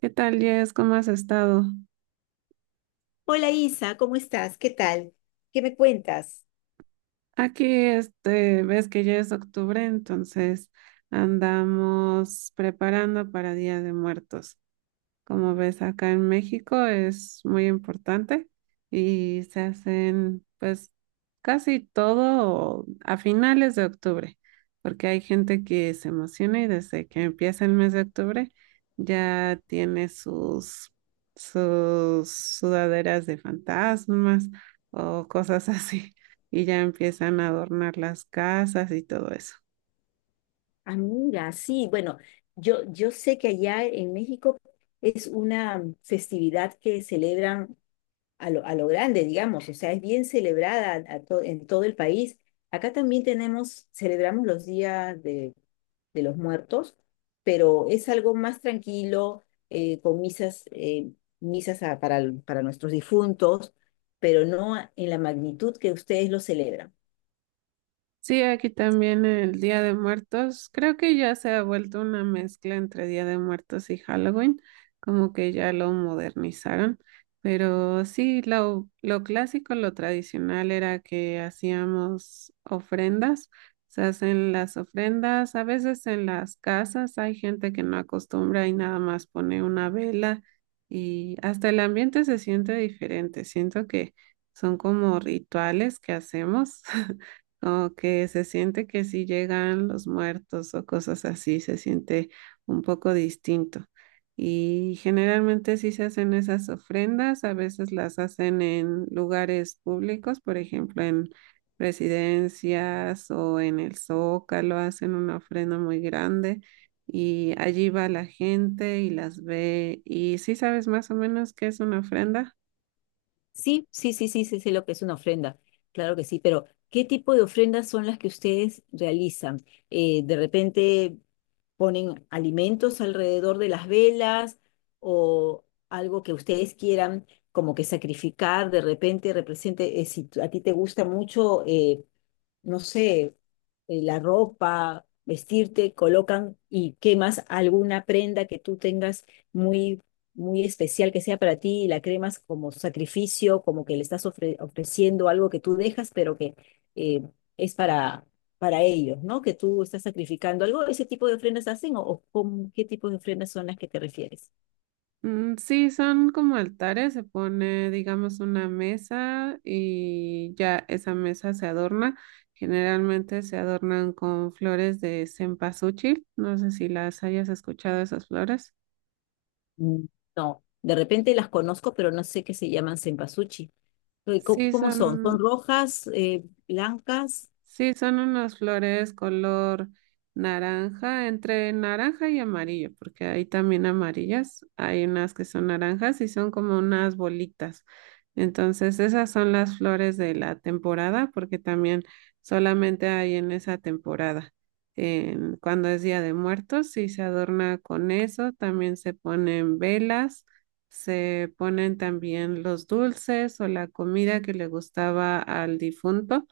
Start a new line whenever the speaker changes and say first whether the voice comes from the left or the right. right: ¿Qué tal, Jess? ¿Cómo has estado?
left: Hola Isa, ¿cómo estás? ¿Qué tal? ¿Qué me cuentas?
right: Aquí, este, ves que ya es octubre, entonces andamos preparando para Día de Muertos. Como ves, acá en México es muy importante y se hacen pues casi todo a finales de octubre, porque hay gente que se emociona y desde que empieza el mes de octubre ya tiene sus sudaderas de fantasmas o cosas así y ya empiezan a adornar las casas y todo eso.
left: Amiga, sí, bueno, yo sé que allá en México es una festividad que celebran a lo grande, digamos, o sea, es bien celebrada en todo el país. Acá también tenemos, celebramos de los muertos, pero es algo más tranquilo, con misas, para nuestros difuntos, pero no en la magnitud que ustedes lo celebran.
right: Sí, aquí también el Día de Muertos. Creo que ya se ha vuelto una mezcla entre Día de Muertos y Halloween, como que ya lo modernizaron. Pero sí, lo clásico, lo tradicional era que hacíamos ofrendas. Se hacen las ofrendas, a veces en las casas hay gente que no acostumbra y nada más pone una vela y hasta el ambiente se siente diferente. Siento que son como rituales que hacemos. Como que se siente que si llegan los muertos o cosas así, se siente un poco distinto. Y generalmente sí se hacen esas ofrendas, a veces las hacen en lugares públicos, por ejemplo, en presidencias o en el Zócalo, hacen una ofrenda muy grande y allí va la gente y las ve. ¿Y sí sabes más o menos qué es una ofrenda?
left: Sí, sí, sí, sí, sí, sé lo que es una ofrenda, claro que sí, pero ¿qué tipo de ofrendas son las que ustedes realizan? ¿De repente ponen alimentos alrededor de las velas o algo que ustedes quieran como que sacrificar, de repente represente, si tú- a ti te gusta mucho, no sé, la ropa, vestirte, colocan y quemas alguna prenda que tú tengas muy, muy especial que sea para ti y la cremas como sacrificio, como que le estás ofreciendo algo que tú dejas, pero que eh, es para, para ellos, ¿no? Que tú estás sacrificando algo. ¿Ese tipo de ofrendas hacen, o con qué tipo de ofrendas son las que te refieres?
right: Mm, sí, son como altares, se pone, digamos, una mesa y ya esa mesa se adorna. Generalmente se adornan con flores de cempasúchil, no sé si las hayas escuchado esas flores.
left: Mm, no, de repente las conozco, pero no sé qué se llaman sempasuchi. ¿Cómo,
right: Sí,
left: cómo son? ¿Son
right: son,
left: rojas, blancas?
right: Sí, son unas flores color naranja, entre naranja y amarillo, porque hay también amarillas, hay unas que son naranjas y son como unas bolitas. Entonces, esas son las flores de la temporada, porque también solamente hay en esa temporada. Cuando es Día de Muertos, sí se adorna con eso, también se ponen velas, se ponen también los dulces o la comida que le gustaba al difunto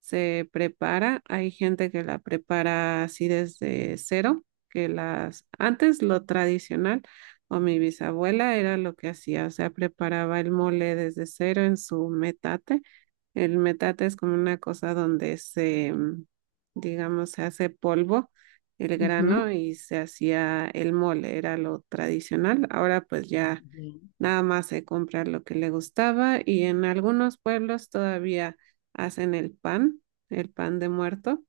right: se prepara. Hay gente que la prepara así desde cero, que las antes lo tradicional o mi bisabuela era lo que hacía, o sea, preparaba el mole desde cero en su metate. El metate es como una cosa donde se, digamos, se hace polvo el
left: Ujú.
right: grano y se hacía el mole, era lo tradicional. Ahora pues ya
left: Bien.
right: nada más se comprar lo que le gustaba y en algunos pueblos todavía hacen el pan de muerto,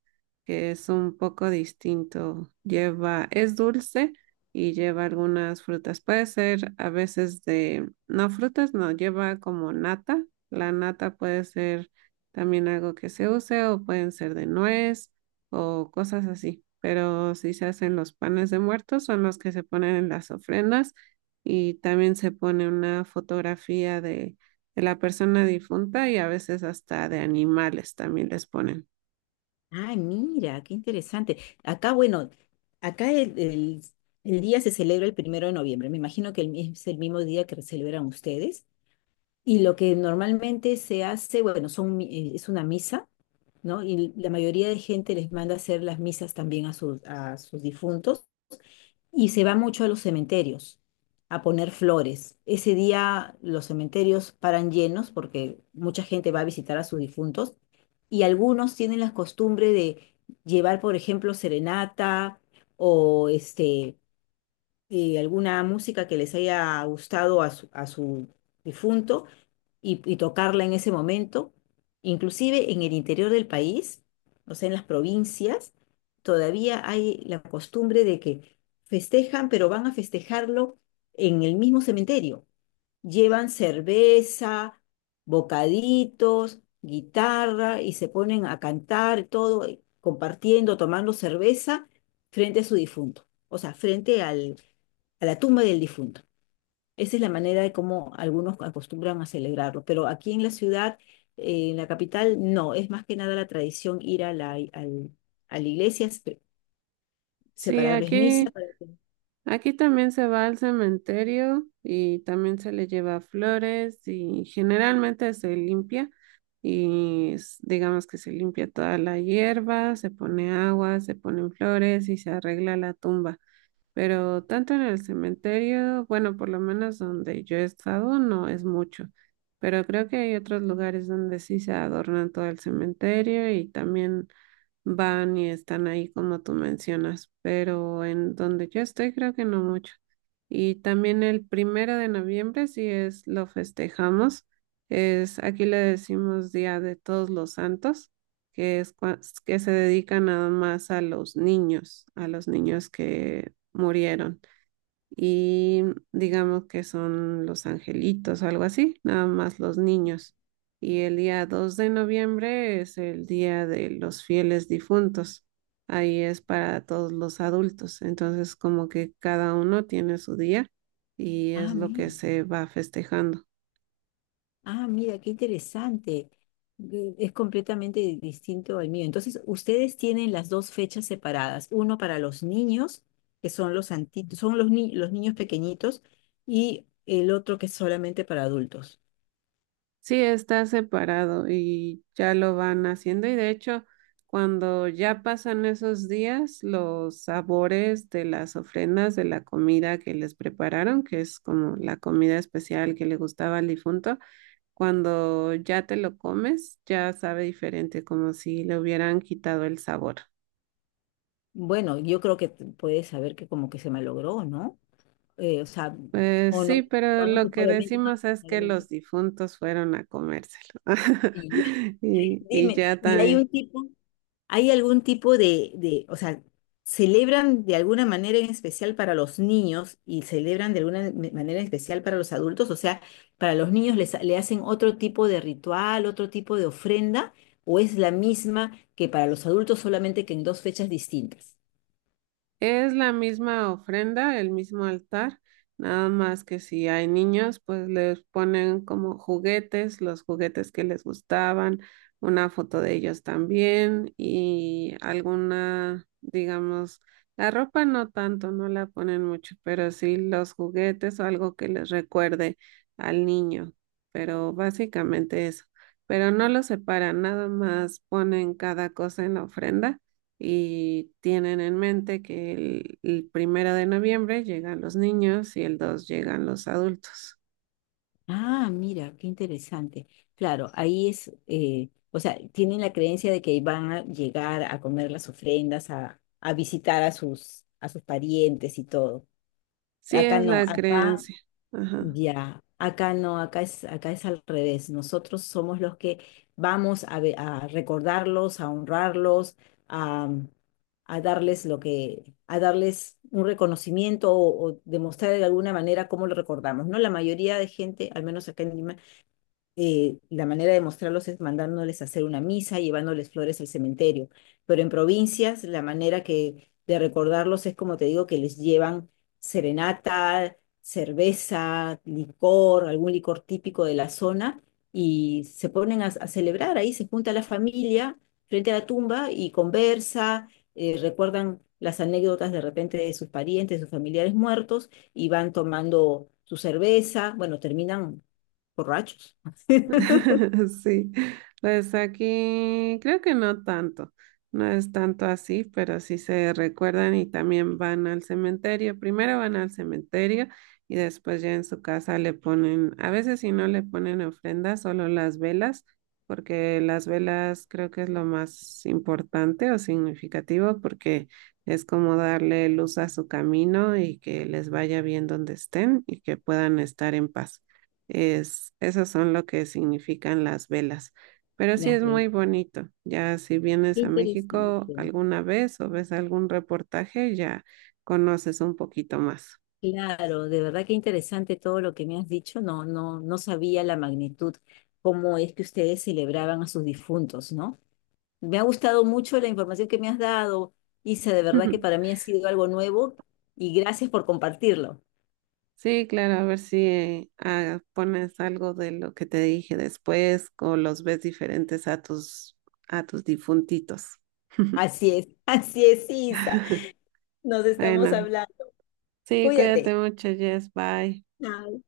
right: que es un poco distinto. Lleva, es dulce y lleva algunas frutas. Puede ser a veces de, no frutas, no, lleva como nata. La nata puede ser también algo que se use o pueden ser de nuez o cosas así. Pero si se hacen los panes de muertos son los que se ponen en las ofrendas y también se pone una fotografía de la persona difunta y a veces hasta de animales también les ponen.
left: Ay, mira, qué interesante. Acá, bueno, acá el, el- el día se celebra el primero de noviembre. Me imagino que es el mismo día que celebran ustedes. Y lo que normalmente se hace, bueno, es una misa, ¿no? Y la mayoría de gente les manda hacer las misas también a sus difuntos. Y se va mucho a los cementerios a poner flores. Ese día los cementerios paran llenos porque mucha gente va a visitar a sus difuntos y algunos tienen la costumbre de llevar, por ejemplo, serenata o este, alguna música que les haya gustado a su difunto y tocarla en ese momento. Inclusive en el interior del país, o sea, en las provincias, todavía hay la costumbre de que festejan, pero van a festejarlo en el mismo cementerio. Llevan cerveza, bocaditos, guitarra y se ponen a cantar todo, compartiendo, tomando cerveza frente a su difunto, o sea, a la tumba del difunto. Esa es la manera de cómo algunos acostumbran a celebrarlo, pero aquí en la ciudad, en la capital, no, es más que nada la tradición ir a la iglesia,
right: Sí,
left: separarles misa.
right: aquí,
left: Para que...
right: aquí también se va al cementerio y también se le lleva flores y generalmente se limpia y digamos que se limpia toda la hierba, se pone agua, se ponen flores y se arregla la tumba. Pero tanto en el cementerio, bueno, por lo menos donde yo he estado, no es mucho. Pero creo que hay otros lugares donde sí se adornan todo el cementerio y también van y están ahí como tú mencionas, pero en donde yo estoy creo que no mucho. Y también el 1 de noviembre, si es lo festejamos, es aquí le decimos Día de Todos los Santos, que es que se dedica nada más a los niños que murieron y digamos que son los angelitos o algo así, nada más los niños. Y el día 2 de noviembre es el día de los fieles difuntos. Ahí es para todos los adultos. Entonces, como que cada uno tiene su día y
left: Ah,
right: es lo que
left: mira,
right: se va festejando.
left: ah, mira, qué interesante. Es completamente distinto al mío. Entonces, ustedes tienen las dos fechas separadas, uno para los niños, que son los anti- son los, ni- los niños pequeñitos, y el otro que es solamente para adultos.
right: Sí, está separado y ya lo van haciendo y de hecho cuando ya pasan esos días, los sabores de las ofrendas de la comida que les prepararon, que es como la comida especial que le gustaba al difunto, cuando ya te lo comes, ya sabe diferente, como si le hubieran quitado el sabor.
left: Bueno, yo creo que puedes saber que como que se malogró, ¿no? O sea,
right: Pues
left: o no,
right: sí, pero
left: no
right: lo que
left: necesariamente, no
right: decimos es que los
left: necesariamente.
right: difuntos fueron a comérselo.
left: Y ya.
right: Y, y
left: Dime,
right: ya ta-
left: ¿y hay un tipo, hay algún tipo de, o sea, celebran de alguna manera en especial para los niños y celebran de alguna manera en especial para los adultos? O sea, para los niños le hacen otro tipo de ritual, otro tipo de ofrenda, o es la misma que para los adultos solamente que en dos fechas distintas?
right: Es la misma ofrenda, el mismo altar, nada más que si hay niños, pues les ponen como juguetes, los juguetes que les gustaban, una foto de ellos también y alguna, digamos, la ropa no tanto, no la ponen mucho, pero sí los juguetes o algo que les recuerde al niño, pero básicamente eso. Pero no lo separan, nada más ponen cada cosa en la ofrenda y tienen en mente que el primero de noviembre llegan los niños y el 2 llegan los adultos.
left: Ah, mira, qué interesante. Claro, ahí es, o sea, tienen la creencia de que van a llegar a comer las ofrendas, a visitar a sus parientes y todo.
right: Sí
left: Acá
right: es
left: no,
right: la
left: acá
right: creencia. Ajá.
left: ya, acá no, acá es al revés. Nosotros somos los que vamos a, a recordarlos, a honrarlos, a, a darles lo que, a darles un reconocimiento o demostrar de alguna manera cómo lo recordamos, ¿no? La mayoría de gente, al menos acá en Lima, la manera de mostrarlos es mandándoles a hacer una misa, llevándoles flores al cementerio. Pero en provincias, la manera que de recordarlos es como te digo, que les llevan serenata, cerveza, licor, algún licor típico de la zona, y se ponen a celebrar ahí, se junta la familia frente a la tumba y conversa, recuerdan las anécdotas de repente de sus parientes, de sus familiares muertos, y van tomando su cerveza, bueno, terminan borrachos.
right: Sí, pues aquí creo que no tanto, no es tanto así, pero sí se recuerdan y también van al cementerio. Primero van al cementerio y después ya en su casa le ponen, a veces si no le ponen ofrendas, solo las velas, porque las velas creo que es lo más importante o significativo, porque es como darle luz a su camino y que les vaya bien donde estén y que puedan estar en paz. Es, esos son lo que significan las velas. Pero sí
left: Ya
right: es
left: ves.
right: muy bonito. Ya si
left: Qué
right: vienes a México
left: interesante.
right: alguna vez o ves algún reportaje, ya conoces un poquito más.
left: Claro, de verdad que interesante todo lo que me has dicho. No, no, no sabía la magnitud, cómo es que ustedes celebraban a sus difuntos, ¿no? Me ha gustado mucho la información que me has dado, Isa. De verdad que para mí ha sido algo nuevo y gracias por compartirlo.
right: Sí, claro, a ver si pones algo de lo que te dije después o los ves diferentes a tus difuntitos.
left: Así es, así es, Isa. Nos estamos
right: Bueno,
left: hablando.
right: sí,
left: Cuídate.
right: cuídate mucho, Jess. Bye.
left: Chao.